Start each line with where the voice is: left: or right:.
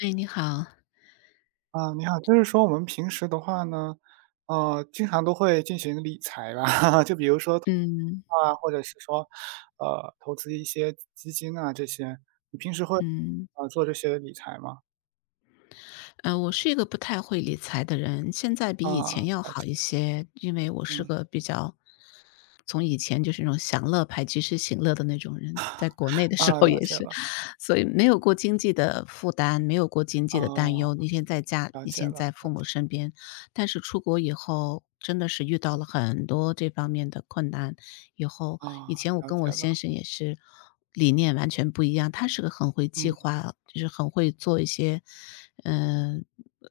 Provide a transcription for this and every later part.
left: 哎，你好。
right: 啊，你好，就是说我们平时的话呢，经常都会进行理财吧，就比如说
left: 嗯
right: 啊，或者是说，投资一些基金啊这些，你平时会
left: 嗯，
right: 做这些理财吗？
left: 我是一个不太会理财的人，现在比
right: 啊，
left: 以前要
right: 了
left: 好
right: 解，
left: 一些，因为我是
right: 嗯，
left: 个比较从以前就是那种享乐派及时行乐的那种人，在国内的时
right: 啊，
left: 候
right: 了
left: 也
right: 解
left: 是，
right: 了，
left: 所以没有过经济的负担，没有过经济
right: 啊，
left: 的担忧，以前在家，
right: 了
left: 以
right: 解
left: 前
right: 了，
left: 在父
right: 了
left: 母
right: 解，
left: 身边，但是出国以后真的是遇到了很多这方面的困难。以后，
right: 啊，
left: 以前我
right: 了
left: 跟我
right: 解了，
left: 先生也是理念完全不一样，他是个很会计
right: 嗯，
left: 划，就是很会做一些，嗯，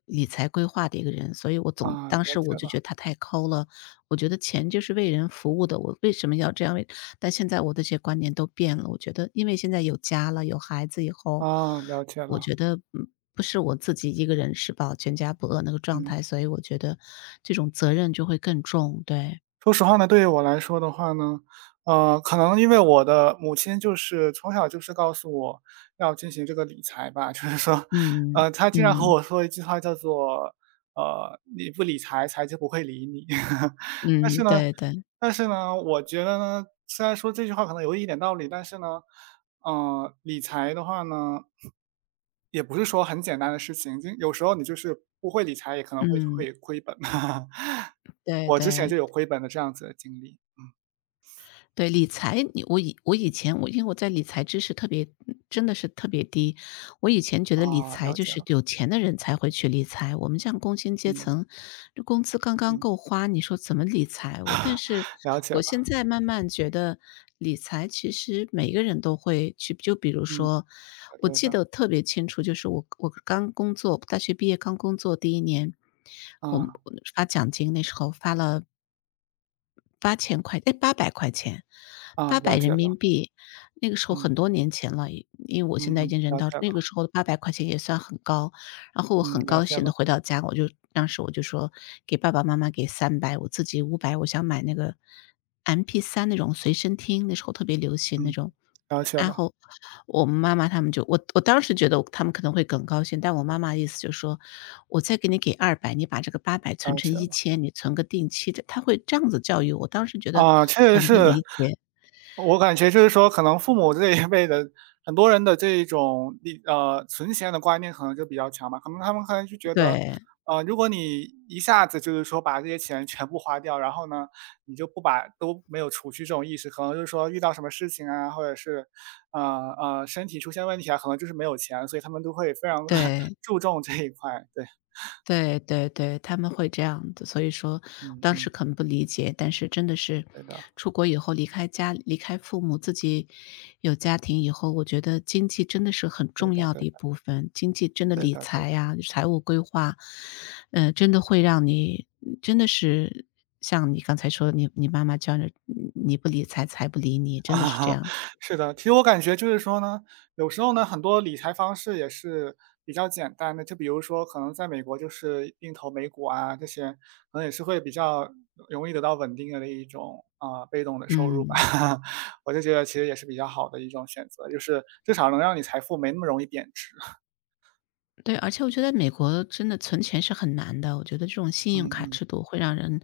left: 理财规划的一个人，所以我总
right: 啊，
left: 当
right: 了
left: 时我
right: 解
left: 就觉得
right: 了，
left: 他太抠了，我觉得钱就是为人服务的，我为什么要这样为但现在我的这些观念都变了，我觉得因为现在有家了，有孩子以后，
right: 啊，了解
left: 我
right: 了，
left: 觉得，嗯，不是我自己一个人吃饱全家不饿那个状
right: 嗯。
left: 态，所以我觉得这种责任就会更重。对。
right: 说实话呢，对于我来说的话呢，可能因为我的母亲就是从小就是告诉我要进行这个理财吧，就是说，
left: 嗯。
right: 她经常和
left: 嗯。
right: 我说一句话叫做，呃，你不理财，财就不会理你。但
left: 嗯，
right: 是呢，
left: 对对。
right: 但是呢,我觉得呢，虽然说这句话可能有一点道理，但是呢，理财的话呢，也不是说很简单的事情，就有时候你就是不会理财，也可能会
left: 嗯，
right: 会亏本。
left: 对
right: 我之前
left: 对。
right: 就有亏本的这样子的经历。
left: 对，理财，你我以我以前我因为我在理财知识特别真的是特别低。我以前觉得理
right: 啊，
left: 财
right: 了
left: 就
right: 解
left: 是
right: 了，
left: 有钱的人才会去理财，我们像工薪阶
right: 嗯
left: 层，这工资刚刚
right: 嗯，
left: 够花，你说怎么理财？我但是
right: 了解
left: 我
right: 了，
left: 现在慢慢觉得理财其实每个人都会去，就比如
right: 嗯，
left: 说，我
right: 对
left: 记
right: 的，
left: 得特别清楚，就是我刚工作，大学毕业刚工作第一年，我们
right: 啊
left: 发奖金那时候发了8,000块，八百块钱，
right: 啊，
left: 八百
right: 了
left: 人
right: 解
left: 民
right: 了，
left: 币。那个时候很
right: 嗯
left: 多年前了，因为我
right: 嗯
left: 现在已
right: 嗯，
left: 经人
right: 了
left: 到
right: 解
left: 那个
right: 了，
left: 时候的八百块钱也算很高。然后我
right: 嗯，
left: 很
right: 了
left: 高
right: 解
left: 兴的
right: 了，
left: 回到家，我就说给爸爸妈妈给300，我自己500，我想买那个 MP3那种随身听，那时候特别流行那
right: 嗯，
left: 种。
right: 了解
left: 然
right: 了，
left: 后我妈妈他们就，我当时觉得他们可能会更高兴，但我妈妈意思就是说："我再给你给200，你把这个八百存
right: 了
left: 成
right: 解
left: 一
right: 了。
left: 千，你存个定期的。"她会这样子教育我，当时觉得
right: 啊，确实
left: 很不
right: 是。
left: 理解。
right: 我感觉就是说，可能父母这一辈的很多人的这一种存钱的观念可能就比较强吧，可能他们可能就觉得，
left: 对。
right: 呃，如果你一下子就是说把这些钱全部花掉，然后呢，你就不把都没有储蓄这种意识，可能就是说遇到什么事情啊，或者是，身体出现问题啊，可能就是没有钱，所以他们都会非常
left: 对。
right: 注重这一块，对，
left: 对对对，他们会这样子，所以说
right: 嗯
left: 当时
right: 嗯，
left: 可能不理解，但是真的是
right: 对的，
left: 出国以后离开家、离开父母，自己有家庭以后，我觉得经济真的是很
right: 对
left: 重
right: 的
left: 要
right: 对
left: 的一
right: 的
left: 部分，经济真的
right: 对
left: 理
right: 的对
left: 财
right: 的。
left: 呀、财务规划，真的会让你真的是像你刚才说，你妈妈教你，你不理财，财不理你，
right: 啊，
left: 真的是这 样。
right: 是的，其实我感觉就是说呢，有时候呢，很多理财方式也是比较简单的，就比如说可能在美国就是定投美股啊，这些可能也是会比较容易得到稳定的一种，啊，被动的收入吧。
left: 嗯。
right: 我就觉得其实也是比较好的一种选择，就是至少能让你财富没那么容易贬值。
left: 对，而且我觉得美国真的存钱是很难的，我觉得这种信
right: 嗯
left: 用卡
right: 嗯，
left: 制度会让人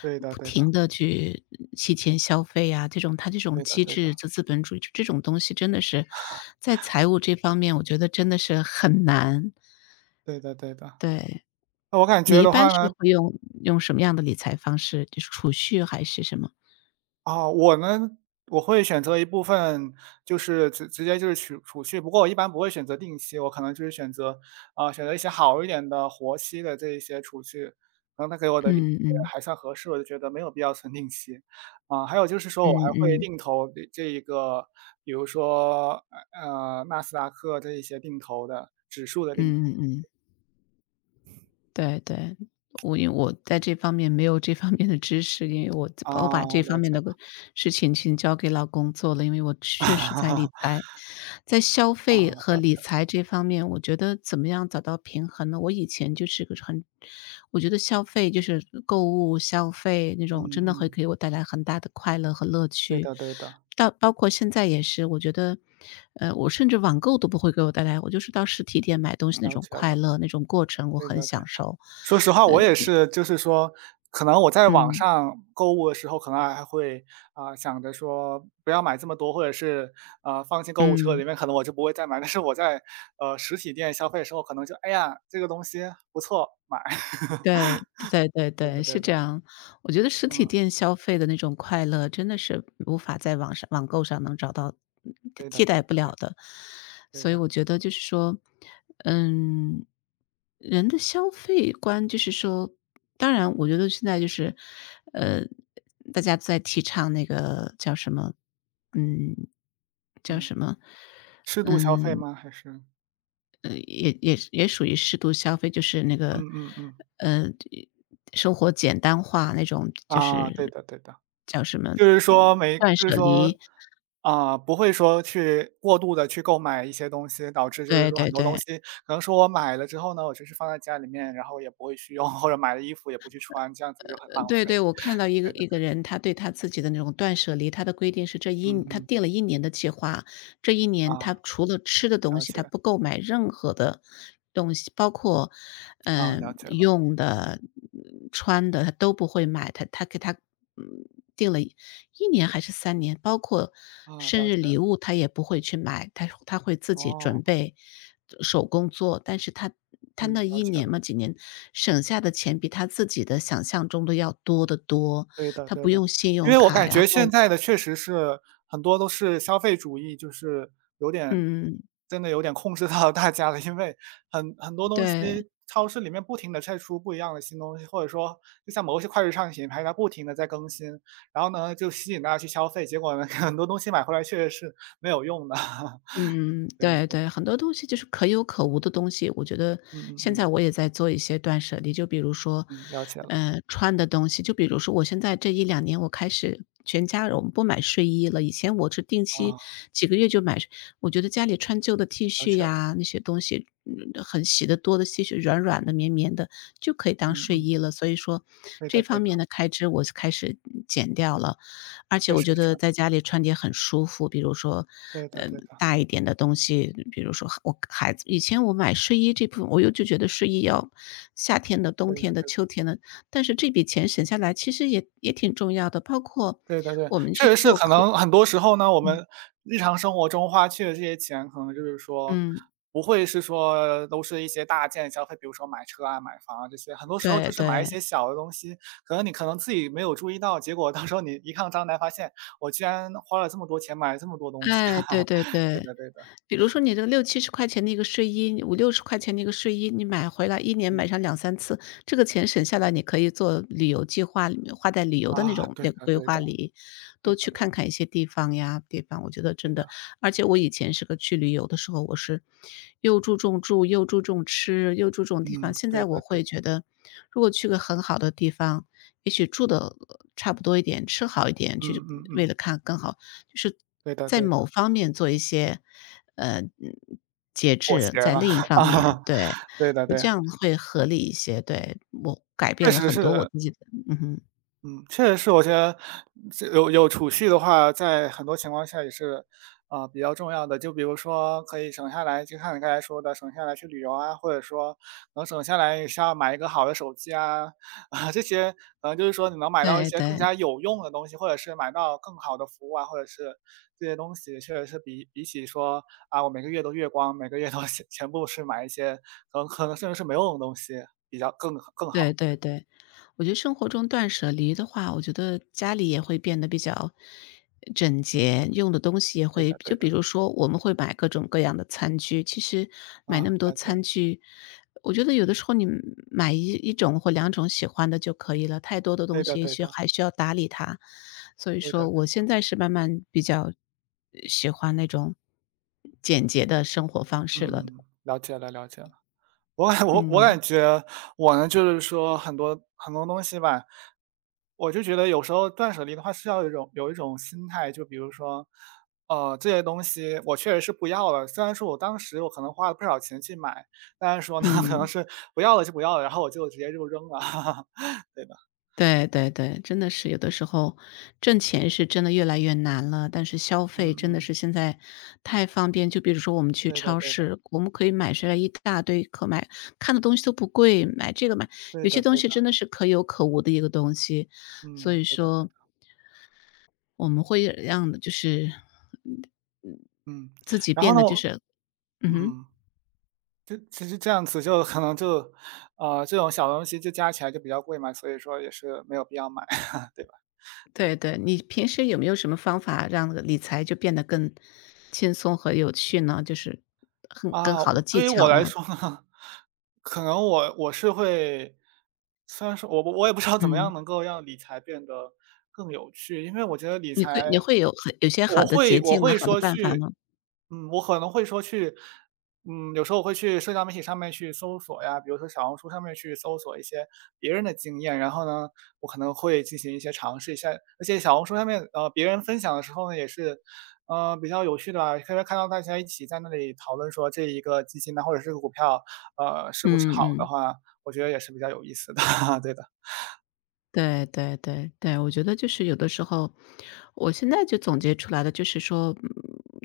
right: 对的
left: 不
right: 对的，
left: 停地去提前消费啊，这种它这种
right: 对的
left: 机
right: 对
left: 制，
right: 的，
left: 这资本主义，这种东西真的是在财务这方面，我觉得真的是很难。
right: 对的对的。
left: 对。
right: 那我感
left: 你
right: 觉
left: 一
right: 的
left: 般
right: 话
left: 是
right: 呢
left: 会用用什么样的理财方式？就是储蓄还是什么？
right: 啊，我呢，我会选择一部分，就是直直接就是储储蓄，不过我一般不会选择定期，我可能就是选择，啊，选择一些好一点的活期的这一些储蓄，可能它给我的利率
left: 嗯嗯
right: 还算合适，我就觉得没有必要存定期。啊，还有就是说我
left: 嗯
right: 还会
left: 嗯
right: 定投这一个，比如说，纳斯达克这一些定投的，指数的定
left: 嗯
right: 投。
left: 嗯嗯，对对。我因为我在这方面没有这方面的知识，因为我
right: 啊，
left: 我把这方
right: 了
left: 面
right: 解
left: 的
right: 了
left: 个事情请交给老公做了，因为我确实在理 财，在消
right: 啊，
left: 费和
right: 了
left: 理
right: 解了
left: 财这方面，我觉得怎么样找到平衡呢？我以前就是个很，我觉得消费就是购物消费那种，
right: 嗯
left: 真的会
right: 嗯，
left: 给我带来很大的快乐和乐
right: 对
left: 趣。
right: 的对的，
left: 到包括现在也是，我觉得，呃，我甚至网购都不会给我带来，我就是到实体店买东西那
right: 了
left: 种
right: 解
left: 快
right: 了，
left: 乐，那种过程我
right: 对
left: 很
right: 的对。
left: 享受。
right: 说实话，
left: 呃，
right: 我也是，就是说，可能我在网
left: 嗯，
right: 上购物的时候，可能还会啊、想着说不要买这么多，或者是放进购物车里
left: 嗯，
right: 面，可能我就不会再买。但是我在实体店消费的时候，可能就哎呀这个东西不错，买。
left: 对。对对
right: 对
left: 对，
right: 的
left: 是
right: 对的，
left: 这样。我觉得实体
right: 嗯，
left: 店消费的那种快乐，真的是无法在网上网购上能找到，嗯
right: 对
left: 替
right: 的对
left: 代不
right: 的对
left: 了
right: 的
left: 的。
right: 对
left: 所以
right: 的，
left: 我觉得就是说，嗯，人的消费观就是说当然我觉得现在就是，呃，大家在提倡那个叫什么，嗯，叫
right: 嗯，
left: 什么，
right: 适度消费
left: 嗯，
right: 吗？还是
left: 也也也属于适度消费，
right: 嗯嗯嗯
left: 呃，生活简单化那种，就
right: 啊，对
left: 是
right: 的对的。
left: 叫什么，
right: 就是说没
left: 断
right: 就是
left: 舍
right: 说，
left: 离。
right: 啊，不会说去过度的去购买一些东西，导致就是
left: 对
right: 说
left: 对
right: 很多东
left: 对。
right: 西可能说我买了之后呢，我就是放在家里面，然后也不会去用，或者买了衣服也不去穿，这样子就很浪
left: 对对，
right: 费。
left: 我看 到一个
right: 对对
left: 一个
right: 对，
left: 人，他对他自己的那种断舍离，他的规定是
right: 嗯
left: 他
right: 嗯，
left: 定了一年的计划，这一年他
right: 啊，
left: 除了吃的东
right: 了
left: 西，
right: 解，
left: 他不购买任何的东西，包括，
right: 啊，了解了，
left: 用的、穿的，他都不会买，他，嗯，定了一年还是三年，包括
right: 啊，
left: 生
right: 了
left: 日
right: 解，
left: 礼物他也不会去买，他会自己
right: 哦，
left: 准备，手工做。但是他
right: 嗯，
left: 那
right: 了
left: 一
right: 解。
left: 年嘛，
right: 了。
left: 几年省下的钱比他自己的想象中的要多得多，
right: 对的
left: 他不
right: 对的，
left: 用信
right: 因
left: 用
right: 为我
left: 卡，
right: 感
left: 然
right: 觉
left: 后。
right: 现在的确实是很多都是消费主义，就是有点
left: 嗯，
right: 真的有点控制到大家了。因为很很多东
left: 对。
right: 西，超市里面不停的在出不一样的新东西，或者说就像某些快时尚品牌，它不停的在更新，然后呢，就吸引大家去消费，结果呢 很多东西买回来确实是没有用的。
left: 嗯，
right: 对的，
left: 对对，很多东西就是可有可无的东西，我觉得
right: 嗯嗯
left: 现
right: 嗯，
left: 在我也在做一些断舍离。就比如说，
right: 嗯，了解了，
left: 穿的东西，就比如说我现在这一两年我开始全家人我们不买睡衣了，以前我是定期
right: 啊，
left: 几个月就买，我觉得家里穿旧的 T
right: 了
left: 恤
right: 解了，
left: 呀，那些东西，很洗得多的 T 恤，软软的、绵绵的，就可以当
right: 嗯
left: 睡
right: 嗯，
left: 衣了。所以说
right: 对
left: 这
right: 的对
left: 方
right: 的，
left: 面的开支我是开始减掉了。而且
right: 确
left: 我
right: 实
left: 觉
right: 是，
left: 得在家里穿的也很舒服，比如说，
right: 对的
left: 呃，
right: 对的，
left: 大一点的东西，比如说我孩子以前我买睡衣这部分，我又就觉得睡衣要夏天的、冬
right: 对
left: 天
right: 的
left: 的、
right: 对的。
left: 秋天的，但是这笔钱省下来其实也也挺重要的，包括
right: 对对对，
left: 我们
right: 确
left: 去
right: 实是
left: 做
right: 可
left: 客。
right: 能很多时候呢，我
left: 嗯，
right: 们日常生活中花去的这些钱，可能就是说
left: 嗯，
right: 不会是说都是一些大件消费，比如说买车啊、买房啊这些，很多时候
left: 对
right: 就是买一
left: 对。
right: 些小的东西，可能你可能自己没有注意到，结果到时候你一看账单发现，我居然花了这么多钱买了这么多东西啊，
left: 哎，对对
right: 对
left: 对。
right: 的对的，
left: 比如说你这个六七十块钱的一个睡衣，五六十块钱的一个睡衣，你买回来一年买
right: 嗯，
left: 上两三次，这个钱省下来，你可以做旅游计划里面，花在旅游的那
right: 啊，
left: 种
right: 对
left: 那个
right: 的
left: 规
right: 对
left: 划
right: 的
left: 里，
right: 对
left: 多去
right: 的对的
left: 看看一些地方呀地方，我觉得
right: 对
left: 真的。
right: 的，
left: 而且我以前是个去旅游的时候，我是又注重住，又注重吃，又注重地方，
right: 嗯，
left: 现在
right: 对
left: 我
right: 的对
left: 会
right: 的，
left: 觉得，如果去个很好的地方，也许住的差不多一点，吃好一点，
right: 嗯
left: 去
right: 嗯
left: 为
right: 嗯，
left: 了看更好，就是
right: 对的
left: 在
right: 对的，
left: 某方面做一些呃，嗯节
right: 妥
left: 制，
right: 协
left: 在
right: 了
left: 另一 方面。
right: 啊，
left: 对，
right: 对的
left: 我这
right: 对，
left: 样会合理一些。对，我改
right: 确
left: 变了
right: 实
left: 很多我
right: 是。
left: 自己的。嗯哼。
right: 嗯，确实是，我觉得这有有储蓄的话，在很多情况下也是，啊、比较重要的。就比如说，可以省下来，就像你刚才说的，省下来去旅游啊，或者说能省下来是要买一个好的手机啊，啊、这些可能就是说你能买到一
left: 对
right: 些更
left: 对。
right: 加有用的东西，或者是买到更好的服务啊，或者是这些东西，确实是比比起说啊，我每个月都月光，每个月都 全全部是买一些可能甚至是没用的东西，比较更更好。
left: 对对对。我觉得生活中断舍离的话，我觉得家里也会变得比较整
right: 嗯，
left: 洁，用的东西也
right: 对
left: 会
right: 的，
left: 就
right: 对
left: 比
right: 的，
left: 如说我们会买各种各样的餐具，其实买那
right: 啊，
left: 么多
right: 了解。
left: 餐具，我觉得有的时候你买一种或两种喜欢的就可以了，太多的
right: 对
left: 东
right: 的
left: 西也
right: 对
left: 许
right: 的
left: 还需要打理它。所以
right: 对的
left: 说
right: 对
left: 我现
right: 的，
left: 在是慢慢比较喜欢那种简洁的生活方式了。
right: 嗯，了解了了解了。我感我我
left: 嗯。
right: 感觉我呢，就是说很多很多东西吧，我就觉得有时候断舍离的话是要有一种有一种心态，就比如说，呃，这些东西我确实是不要了，虽然说我当时我可能花了不少钱去买，但是说呢，可能
left: 嗯。
right: 是不要了就不要了，然后我就直接就扔了。对的，
left: 对对对，真的是有的时候挣钱是真的越来越难了，但是消费
right: 嗯
left: 真的
right: 嗯，
left: 是现在太方便。就比如说我们去
right: 对的
left: 超
right: 对的
left: 市，我们可以买出来一大堆可买，看的东西都不贵，买这个买
right: 对
left: 有些
right: 的
left: 东
right: 对
left: 西
right: 的，
left: 真的是可有可无的一个东西，所
right: 嗯，
left: 以
right: 对的对
left: 说
right: 的，
left: 我们会让就是嗯
right: 嗯。
left: 自己
right: 然
left: 变
right: 后呢，
left: 得就
right: 我
left: 是。嗯哼。
right: 嗯。就其实这样子就可能就这种小东西就加起来就比较贵嘛，所以说也是没有必要买，对吧？
left: 对对，你平时有没有什么方法让理财就变得更轻松和有趣呢？就是很更
right: 啊，
left: 好的
right: 我
left: 技
right: 对于
left: 巧
right: 我来
left: 呢？
right: 说呢，可能我我是会虽然说我不我也不知道怎么
left: 嗯，
right: 样能够让理财变得更有趣，因为我觉得理
left: 你会你
right: 财
left: 会有很有些好
right: 我
left: 的捷
right: 会我
left: 径吗？
right: 会
left: 好的
right: 说
left: 办法
right: 去
left: 吗？
right: 嗯，我可能会说去嗯，有时候我会去社交媒体上面去搜索呀，比如说小红书上面去搜索一些别人的经验，然后呢，我可能会进行一些尝试一下。而且小红书上面，别人分享的时候呢，也是，比较有趣的吧，可以看到大家一起在那里讨论说这一个基金呢，或者这个股票，是不是
left: 嗯
right: 好的
left: 嗯。
right: 话，我觉得也是比较有意思的，对的，
left: 对对对对，我觉得就是有的时候，我现在就总结出来的就是说，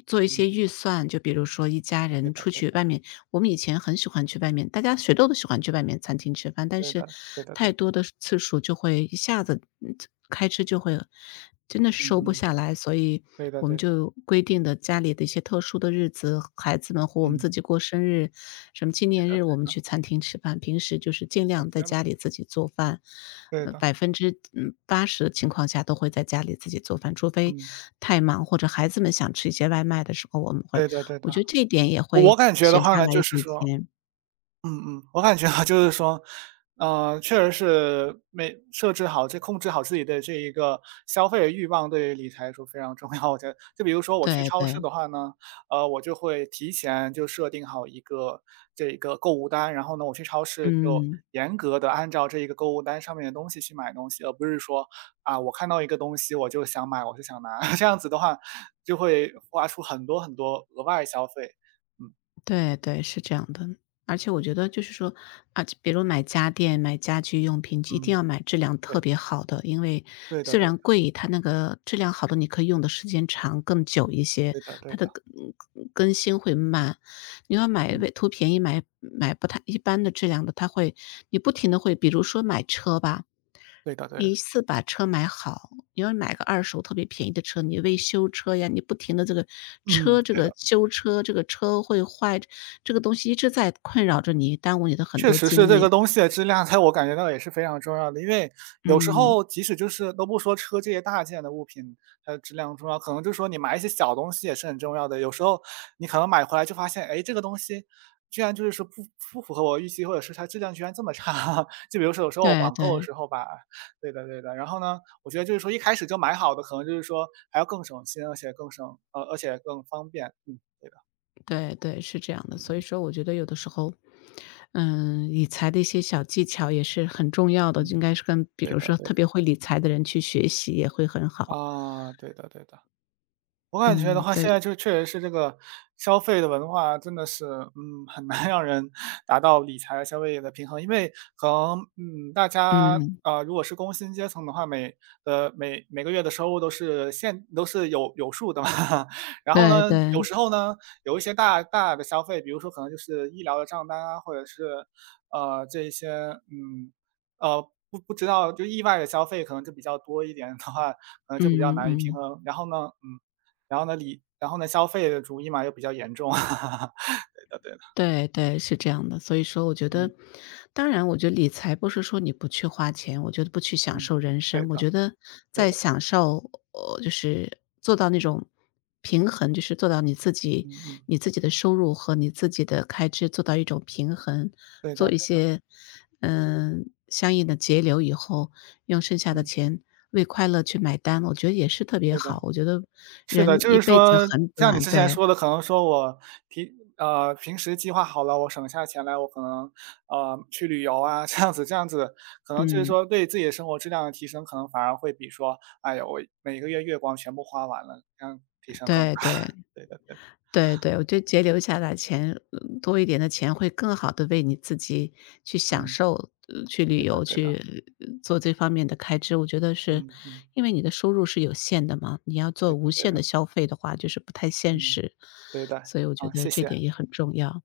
left: 做一
right: 嗯，
left: 些预算，就比如说一家
right: 对
left: 人
right: 的
left: 出
right: 对
left: 去外
right: 的
left: 面，我们以前很喜欢去外面，大家谁都喜欢去外面餐厅吃饭，但
right: 对
left: 是
right: 的对的对
left: 太
right: 的，
left: 多的次数就会一下子，开支就会真的是
right: 嗯
left: 收不
right: 嗯，
left: 下来，所以
right: 对的
left: 我们
right: 对的，
left: 就规定的家里的一些特殊的日子，孩子们或我们
right: 嗯，
left: 自己过生日，什么纪
right: 对
left: 念
right: 的
left: 日，我
right: 对
left: 们
right: 的。
left: 去餐厅吃饭。平时就是尽
right: 打
left: 量在
right: 结了，
left: 家里自己做饭，
right: 对的，
left: 百分之八十的情况下都会在家里自己做饭，除非
right: 嗯，
left: 太忙或者孩子们想吃一些外卖的时候，我们会
right: 对的对
left: 我
right: 的。
left: 觉得这一点也
right: 我我
left: 会
right: 感觉的
left: 省
right: 话
left: 下
right: 呢，
left: 来一
right: 就是
left: 笔
right: 说
left: 钱。
right: 嗯嗯，我感觉啊，就是说，确实是没设置好这控制好自己的这一个消费欲望，对于理财来说非常重要。我觉得，就比如说我去
left: 对
right: 超市
left: 对。
right: 的话呢，我就会提前就设定好一个这个购物单，然后呢，我去超市就
left: 嗯。
right: 严格的按照这一个购物单上面的东西去买东西，而不是说啊，我看到一个东西我就想买，我就想拿，这样子的话就会花出很多很多额外消费。嗯
left: 对对，是这样的。而且我觉得就是说，啊，比如买家电、买家居用品，一定
right: 嗯，
left: 要买质量
right: 对
left: 特
right: 的，
left: 别好的，因为
right: 对的，
left: 虽
right: 对的，
left: 然贵，它那个质量好的你可以用的时间长、更久一些，
right: 对的，
left: 它
right: 对
left: 的
right: 的。
left: 更更新会慢。你要买
right: 嗯，
left: 为图便宜买买不太一般的质量的，它会你不停的会，比如说买车吧。
right: 对的对的，
left: 你一次把车买好，你要买个二手特别便宜的车，你为修车呀，你不停的这个
right: 嗯，
left: 车这
right: 对的，
left: 个修车，这个车会坏，这个东西一直在困扰着你，耽误你的很
right: 确
left: 多
right: 实是
left: 精
right: 这
left: 力。
right: 个东西的质量在我感觉到也是非常重要的。因为有时
left: 嗯。
right: 候即使就是都不说车这些大件的物品，它的质量重要，可能就是说你买一些小东西也是很重要的。有时候你可能买回来就发现，哎，这个东西居然就是说不不符合我预期，或者是它质量居然这么差。就比如说有时候我
left: 对
right: 网购的
left: 对
right: 时候吧，对的对的，然后呢，我觉得就是说一开始就买好的，可能就是说还要更省心，而且更省而且更方便。嗯，对的，
left: 对对，是这样的。所以说我觉得有的时候，理财的一些小技巧也是很重要的，应
right: 嗯，
left: 该是跟比
right: 对
left: 如
right: 的
left: 说
right: 对
left: 特
right: 的。
left: 别会理财的人去学习也会很好。
right: 啊，对的对的。我感觉的
left: 嗯。
right: 话，现
left: 对。
right: 在就确实是这个消费的文化真的是，嗯，很难让人 达到理财消费的平衡。因为可能，嗯，大家，
left: 嗯。
right: 如果是工薪阶层的话，每每每个月的收入都是现都是有有数的嘛。然后
left: 对
right: 呢，有
left: 对。
right: 时候呢，有一些大大的消费，比如说可能就是医疗的账单啊，或者是，这一些，嗯，呃，不不知道就意外的消费可能就比较多一点的话，可能就比较
left: 嗯
right: 难以平
left: 嗯。
right: 衡。然后呢，嗯。然后呢，理然后呢，消费的主义嘛又比较严重。对的对的，
left: 对对，是这样的。所以说我觉
right: 嗯
left: 得当然我觉得理财不是说你不去花钱，我觉得不去享
right: 嗯，
left: 受人
right: 对
left: 生，我
right: 的
left: 觉得
right: 对
left: 在
right: 的，
left: 享受，就是做到那种平衡，就是做到你自己
right: 嗯嗯，
left: 你自己的收入和你自己的开支做到一种平衡，
right: 对
left: 做
right: 的
left: 一
right: 对的，
left: 些，相应的节流以后，用剩下的
right: 嗯，
left: 钱为快乐去买单，我觉得也是特别
right: 对的，
left: 好。我觉得
right: 是
left: 人
right: 的，就
left: 一
right: 是
left: 辈子
right: 说
left: 很
right: 像你
left: 短。
right: 之前
left: 对。
right: 说的，可能说我平平时计划好了，我省下钱来，我可能，去旅游啊，这样子这样子，可能就是
left: 嗯。
right: 说对自己的生活质量的提升，可能反而会比说，哎呀，我每个月月光全部花完了，这样提升更大。
left: 对对。
right: 对的对的，
left: 对对，我觉得节留下来钱，多一点的钱会更好的为你自己去享
right: 嗯，
left: 受，去旅
right: 对的
left: 游，
right: 对的，
left: 去，做这方面的开支。我觉得是
right: 嗯嗯，
left: 因为你的收入是有限的嘛，你要做
right: 对
left: 无
right: 的对
left: 限的
right: 的。
left: 消费的话，就是不太现
right: 嗯，
left: 实，
right: 对的，
left: 所以我觉
right: 啊，
left: 得
right: 谢
left: 这
right: 谢。
left: 点也很重要。